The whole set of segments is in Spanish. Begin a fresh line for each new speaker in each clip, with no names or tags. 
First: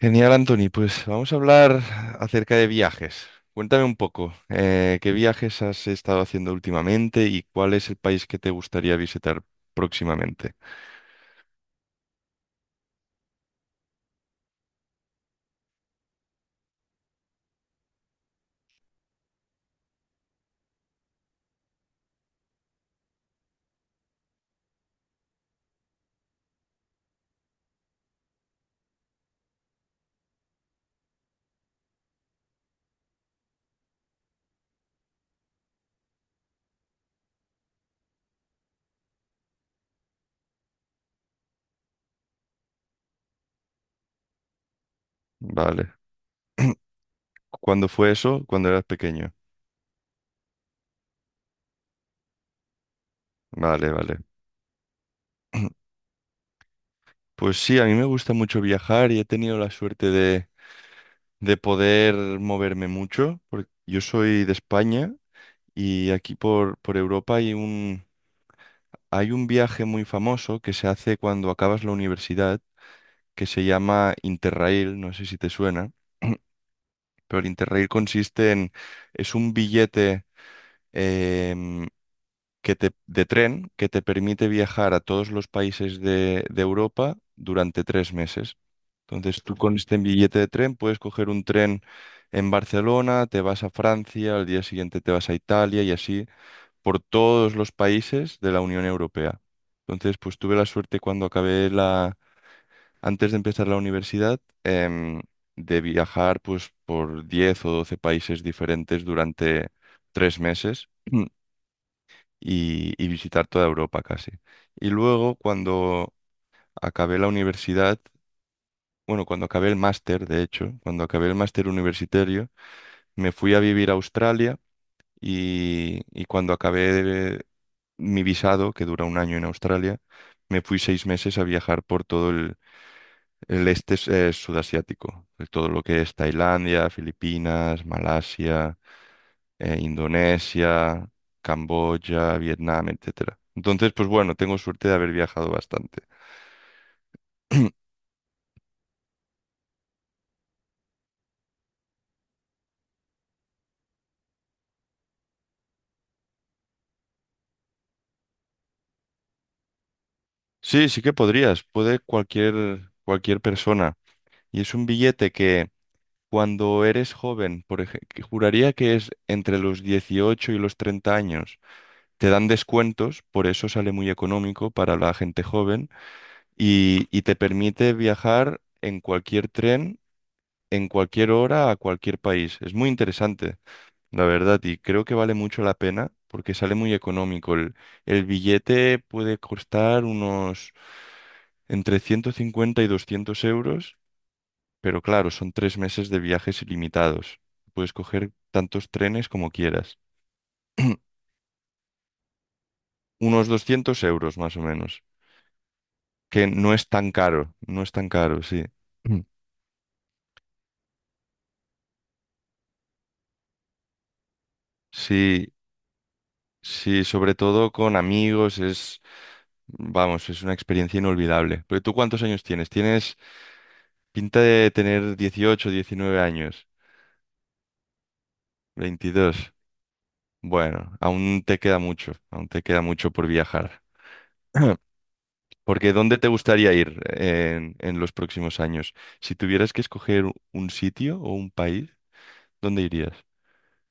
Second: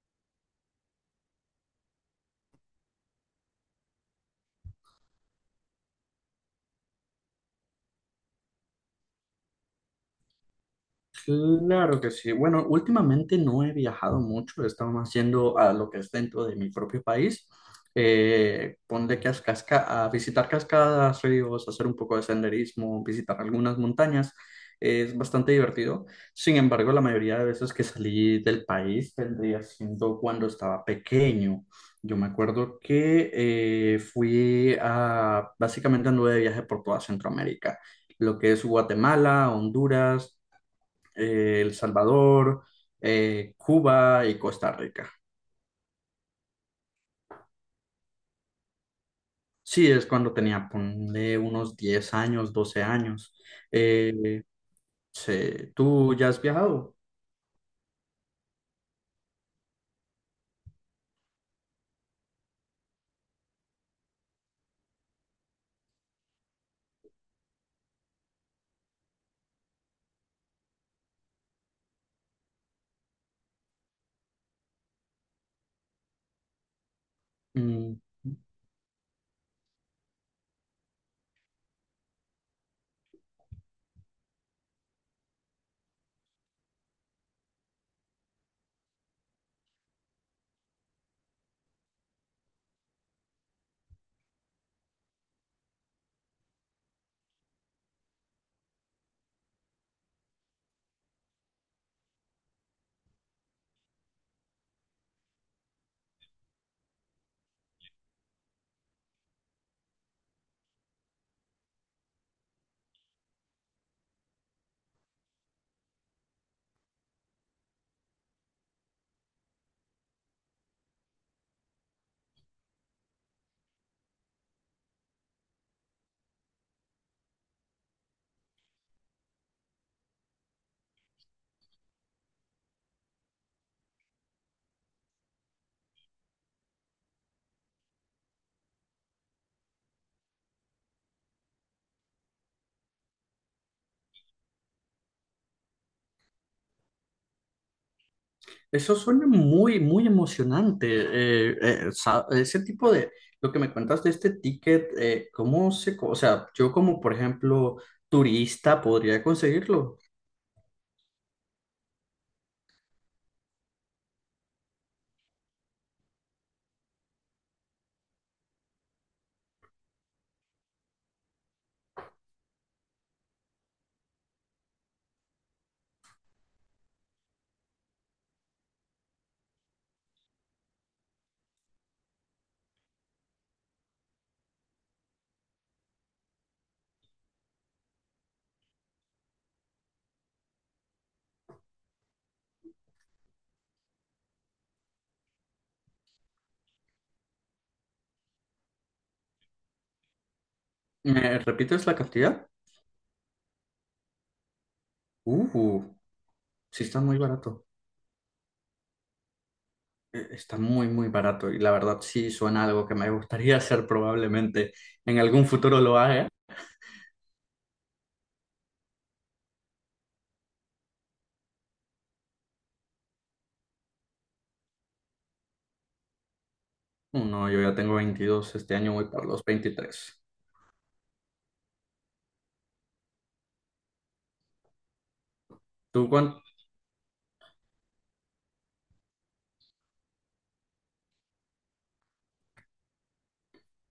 Genial, Anthony. Pues vamos a hablar acerca de viajes. Cuéntame un poco, ¿qué viajes has estado haciendo últimamente y cuál es el país que te gustaría visitar próximamente?
Claro que sí. Bueno, últimamente no he viajado mucho, he estado más yendo a lo que es dentro de mi propio país. Ponle que a, a visitar cascadas, ríos, hacer un poco de senderismo, visitar algunas montañas. Es bastante divertido. Sin embargo, la mayoría de veces que salí del país vendría siendo cuando estaba pequeño. Yo me acuerdo que fui a, básicamente anduve de viaje por toda Centroamérica, lo que es Guatemala, Honduras, El Salvador, Cuba y Costa Rica.
Vale. ¿Cuándo fue eso? Cuando eras pequeño.
Sí, es cuando tenía, ponle unos 10 años, 12 años.
Vale, vale.
Eh, sí, ¿tú ya has viajado?
Pues sí, a mí me gusta mucho viajar y he tenido la suerte de poder moverme mucho, porque yo soy de España y aquí por Europa hay un viaje muy famoso que se hace cuando acabas la universidad, que se llama Interrail, no sé si te suena, pero el Interrail
Mm,
consiste en, es un billete em, de tren que te permite viajar a todos los países de Europa durante tres meses. Entonces tú con este billete de tren puedes coger un tren en Barcelona, te vas a Francia, al día siguiente te vas a Italia y así por todos los países de la Unión Europea. Entonces, pues tuve la suerte cuando antes de empezar la universidad, de viajar pues por 10 o 12 países diferentes durante tres meses y visitar toda Europa casi. Y luego cuando acabé la universidad, bueno, cuando acabé el máster, de hecho, cuando acabé el máster universitario, me fui a vivir a Australia y cuando mi visado, que dura un año en Australia, me fui seis meses a viajar por todo el este sudasiático, de todo lo que es Tailandia, Filipinas, Malasia, Indonesia, Camboya, Vietnam, etcétera. Entonces, pues bueno, tengo suerte de haber viajado bastante.
eso suena muy, muy emocionante. Ese tipo de, lo que me cuentas de este ticket, ¿cómo se, o sea, yo como, por ejemplo, turista podría conseguirlo?
Sí, sí que podrías, puede cualquier, cualquier persona. Y es un billete que cuando eres joven, por ejemplo, juraría que es entre los 18 y los 30 años. Te dan descuentos, por eso sale muy económico para la gente joven y te permite viajar en cualquier tren, en cualquier hora, a cualquier país. Es muy interesante, la verdad, y creo que vale mucho la pena porque sale muy económico. El billete puede costar unos entre 150 y 200 euros, pero claro, son tres meses de viajes ilimitados. Puedes coger tantos trenes como quieras.
¿Me repites la cantidad?
Unos 200 euros más o menos.
Uh,
Que no
sí
es
está
tan
muy
caro,
barato.
no es tan caro, sí. Mm.
Está muy, muy barato y la verdad sí suena algo que me gustaría hacer probablemente en algún
Sí,
futuro lo haga.
sí, sobre todo con amigos es, vamos, es una experiencia inolvidable. Pero ¿tú cuántos años tienes? Tienes pinta de tener dieciocho, diecinueve años.
Oh, no, yo ya tengo 22, este año voy para los
Veintidós.
23.
Bueno, aún te queda mucho, aún te queda mucho por viajar. Porque
Tú,
¿dónde te
Juan,
gustaría ir en los próximos años? Si tuvieras que escoger un sitio o un país, ¿dónde irías?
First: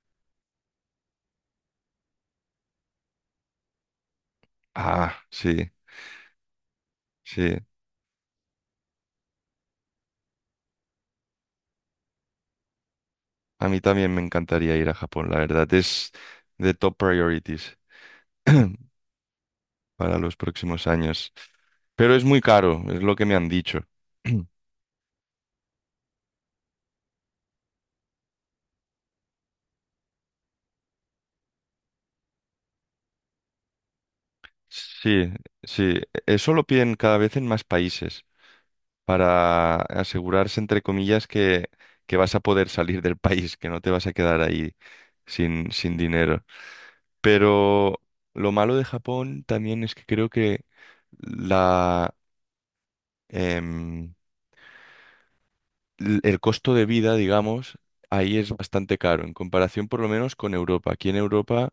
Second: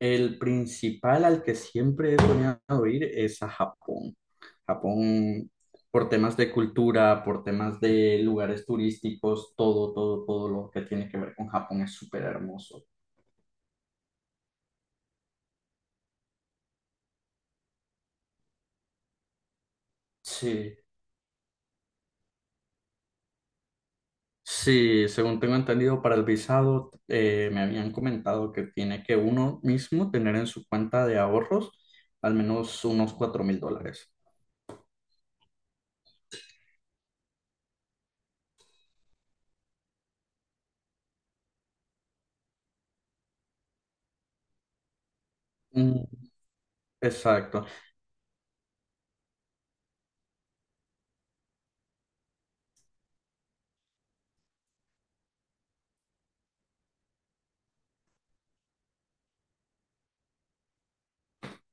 el principal al que siempre he soñado ir es a Japón.
Ah,
Japón,
sí,
por temas de cultura, por
sí.
temas de lugares turísticos, todo, todo, todo lo que tiene que ver con Japón es súper hermoso.
A mí también me encantaría ir a Japón, la verdad. Es de top priorities para los
Sí,
próximos años. Pero es muy caro, es lo que me han dicho.
sí, según tengo entendido, para el visado me habían comentado que tiene que uno mismo tener en su cuenta de ahorros al menos unos $4,000.
Sí, sí. Eso lo piden cada vez en más países, para asegurarse, entre comillas, que vas a poder salir del país, que no te vas a quedar ahí sin, sin
Mm,
dinero.
exacto.
Pero lo malo de Japón también es que creo que la, em, el costo de vida, digamos, ahí es bastante caro, en comparación por lo menos con Europa. Aquí en Europa,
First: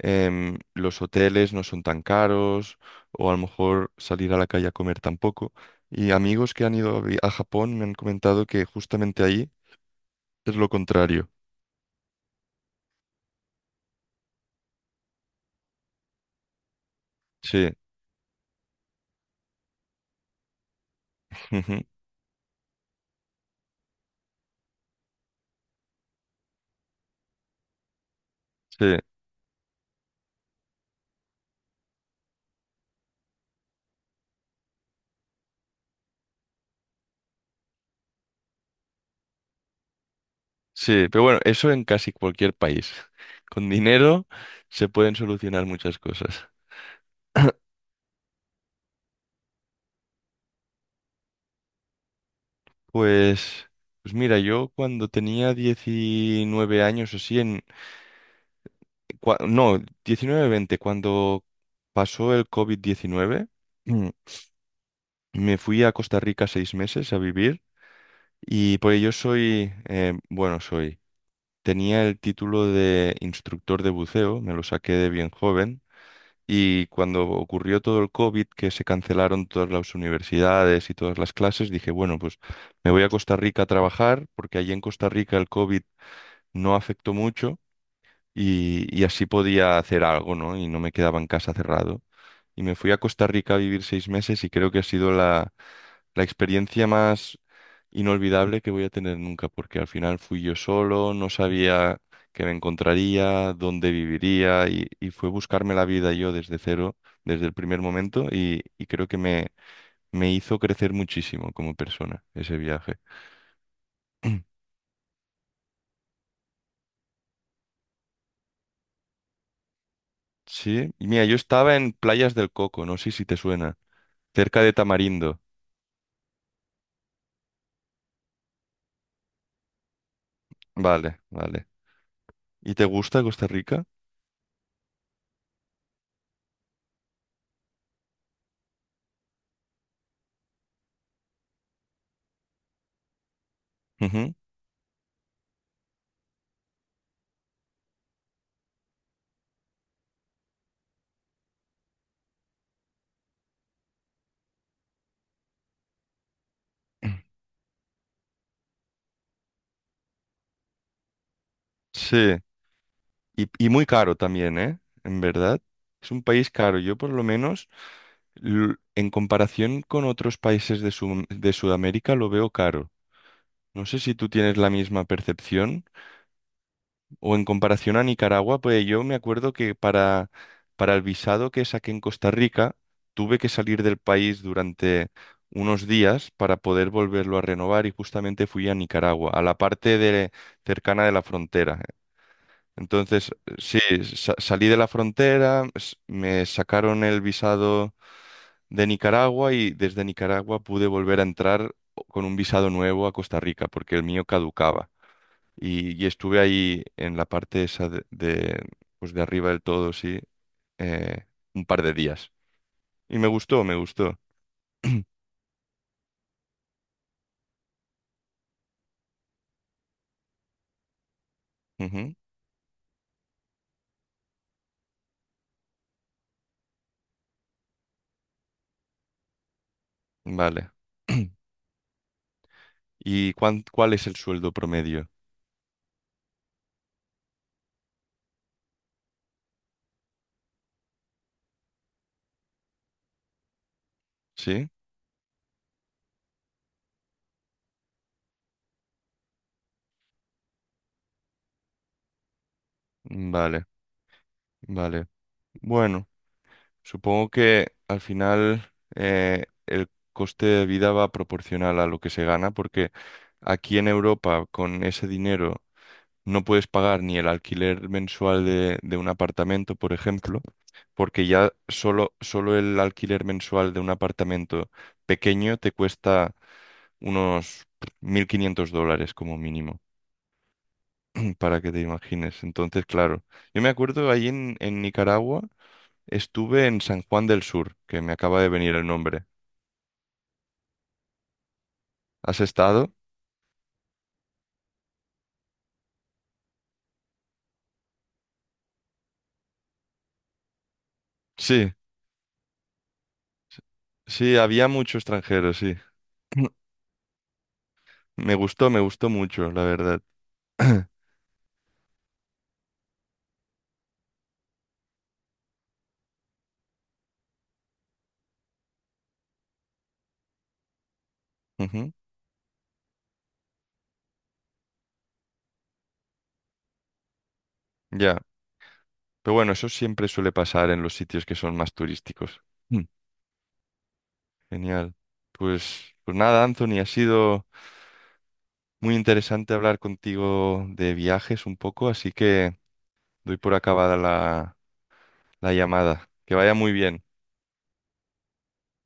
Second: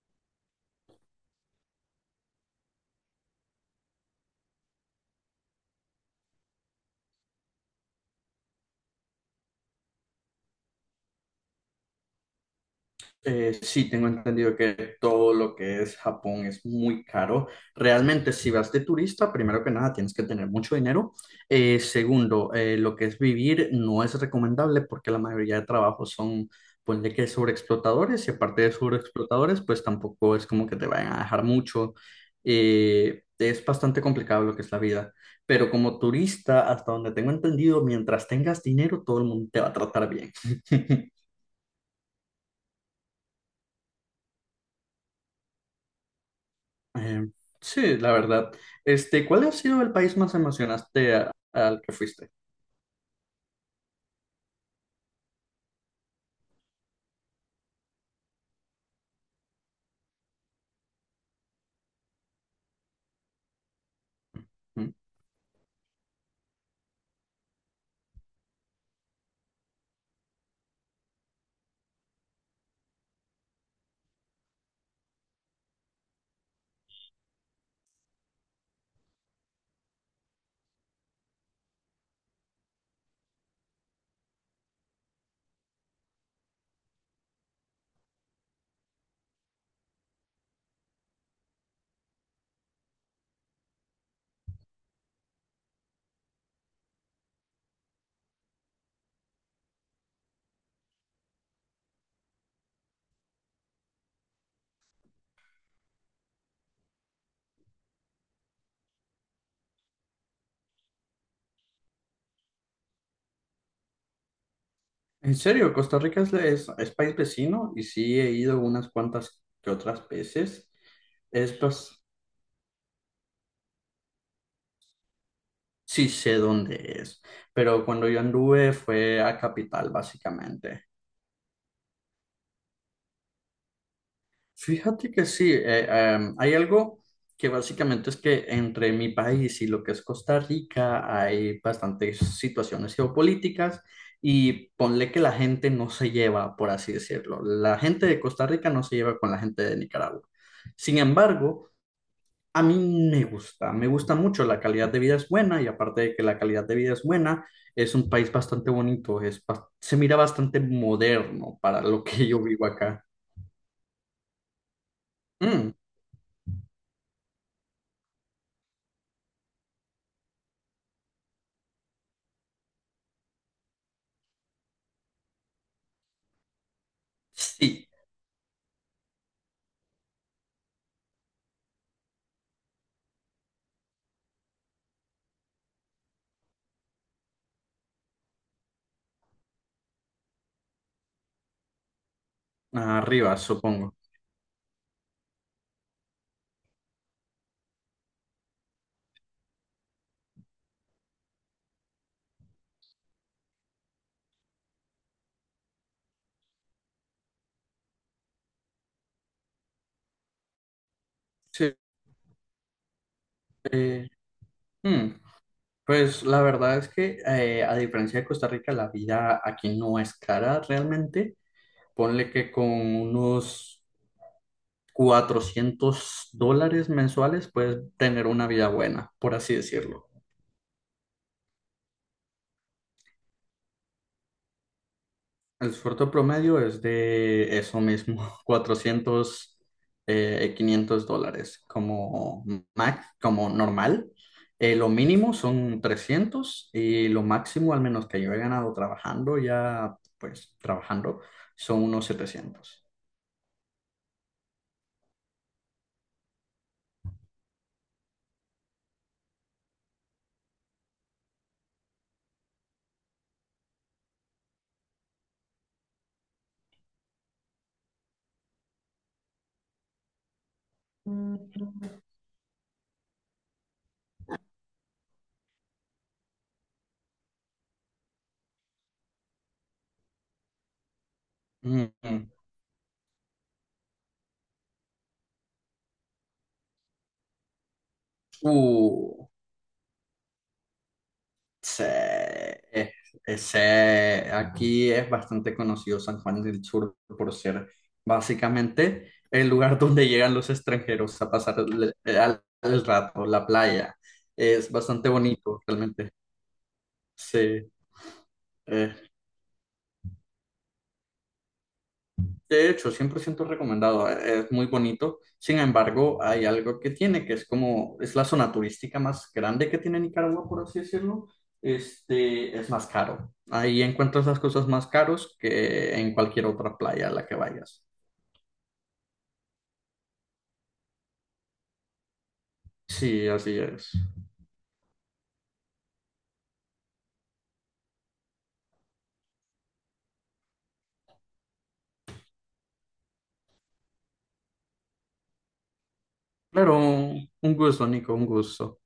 los hoteles no son tan caros, o a lo mejor salir a la calle a comer tampoco. Y amigos que han ido a Japón me han comentado que justamente ahí es lo contrario.
Sí, tengo entendido que todo lo que es Japón es muy caro.
Sí,
Realmente, si vas de turista, primero que nada, tienes que tener mucho dinero.
ujú,
Segundo, lo que es vivir no es recomendable porque la mayoría de trabajos son, ponle que sobreexplotadores, y aparte de
sí,
sobreexplotadores, pues tampoco es como que te vayan a dejar mucho. Es bastante complicado lo que es la vida. Pero como turista, hasta donde tengo entendido, mientras tengas dinero, todo el mundo te va a tratar bien.
sí. Pero bueno, eso en casi cualquier país. Con dinero se pueden solucionar muchas cosas.
Eh, sí, la verdad. Este, ¿cuál ha sido el país más emocionante al que fuiste?
Pues, pues mira, yo cuando tenía 19 años o así, en, cua- no, diecinueve veinte, cuando pasó el COVID-19, mm,
¿Mm?
me fui a Costa Rica seis meses a vivir y por ello soy, bueno, soy, tenía el título de instructor de buceo, me lo saqué de bien joven. Y cuando ocurrió todo el COVID, que se cancelaron todas las universidades y todas las clases, dije, bueno, pues me voy a Costa Rica a trabajar, porque allí en Costa Rica el COVID no afectó mucho y así podía hacer algo, ¿no? Y no me quedaba en casa cerrado y me fui a Costa Rica a vivir seis meses y creo que ha sido la experiencia más inolvidable que voy a tener nunca, porque al final fui yo solo, no sabía qué me encontraría, dónde viviría y fue buscarme la vida yo desde cero, desde el primer momento y creo que me hizo crecer muchísimo como persona ese viaje.
En serio, Costa Rica es, es país vecino y sí he ido unas cuantas que otras veces.
Sí, y mira, yo
Es,
estaba en
bas-
Playas del Coco, no sé si te suena, cerca de Tamarindo.
sí sé dónde es, pero cuando yo anduve fue a Capital, básicamente.
Vale, vale. ¿Y te gusta Costa Rica?
Fíjate que sí, hay algo que básicamente es que entre mi país y lo que es Costa Rica hay bastantes situaciones geopolíticas
Ujú.
y ponle que la gente no se lleva, por así decirlo. La gente de Costa Rica no se lleva con la gente de Nicaragua. Sin embargo, a mí me gusta mucho, la calidad de vida es buena y aparte de que la calidad de vida es buena, es un país bastante bonito, es, se mira bastante moderno para lo que
Sí.
yo vivo acá.
Y muy caro también, ¿eh? En verdad.
Mm,
Es un país caro. Yo por lo menos, en comparación con otros países de Sudamérica, lo veo caro. No sé si tú tienes la misma percepción o en
sí.
comparación a Nicaragua, pues yo me acuerdo que para el visado que saqué en Costa Rica, tuve que salir del país durante unos días para poder volverlo a renovar y justamente fui a Nicaragua, a la parte cercana de la frontera. Entonces,
Arriba,
sí,
supongo.
salí de la frontera, me sacaron el visado de Nicaragua y desde Nicaragua pude volver a entrar con un visado nuevo a Costa Rica porque el mío caducaba. Y estuve ahí en la parte esa pues de arriba del todo, sí, eh, un
Sí.
par de días. Y me gustó, me
eh,
gustó.
hmm, Pues la verdad es que a diferencia de Costa Rica, la vida aquí no es cara realmente.
Ujú,
Ponle que con unos $400 mensuales puedes tener una vida buena, por así decirlo.
vale. ¿Y cuál es el sueldo promedio?
El sueldo promedio es de eso mismo, 400 $500 como max, como normal.
¿Sí?
Lo mínimo son 300 y lo máximo, al menos que yo he ganado trabajando, ya pues trabajando, son unos 700.
Vale, vale. Bueno. Supongo que al final el coste de vida va proporcional a lo que se gana, porque aquí en Europa con ese dinero no puedes pagar ni el alquiler mensual de un apartamento, por ejemplo, porque ya solo, solo el alquiler mensual de un apartamento pequeño te cuesta unos 1.500 $ como mínimo, para que te
Mm, mm.
imagines. Entonces, claro, yo me acuerdo ahí en Nicaragua. Estuve en San Juan del Sur, que me acaba de venir el nombre.
Uh, sí,
¿Has
es-
estado?
aquí es bastante conocido San Juan del Sur por ser básicamente el lugar donde llegan los extranjeros a pasar
Sí,
el, el rato, la
s-
playa.
sí, había
Es
mucho
bastante
extranjero,
bonito,
sí.
realmente. Sí,
Me
eh,
gustó mucho, la verdad.
de hecho, 100% recomendado, es muy bonito. Sin embargo, hay algo que tiene, que es como, es la zona turística más grande que tiene Nicaragua, por así decirlo.
Ujú,
Este, es más caro. Ahí encuentras las cosas más caros que en cualquier otra playa a la que vayas.
ya. Pero bueno, eso siempre suele pasar en los sitios que son más turísticos. Mm.
Sí, así es.
Genial. Pues, pues nada, Anthony, ha sido muy interesante hablar contigo de viajes un poco, así que doy por acabada la, la llamada. Que vaya muy
Claro,
bien.
un gusto, Nico, un gusto.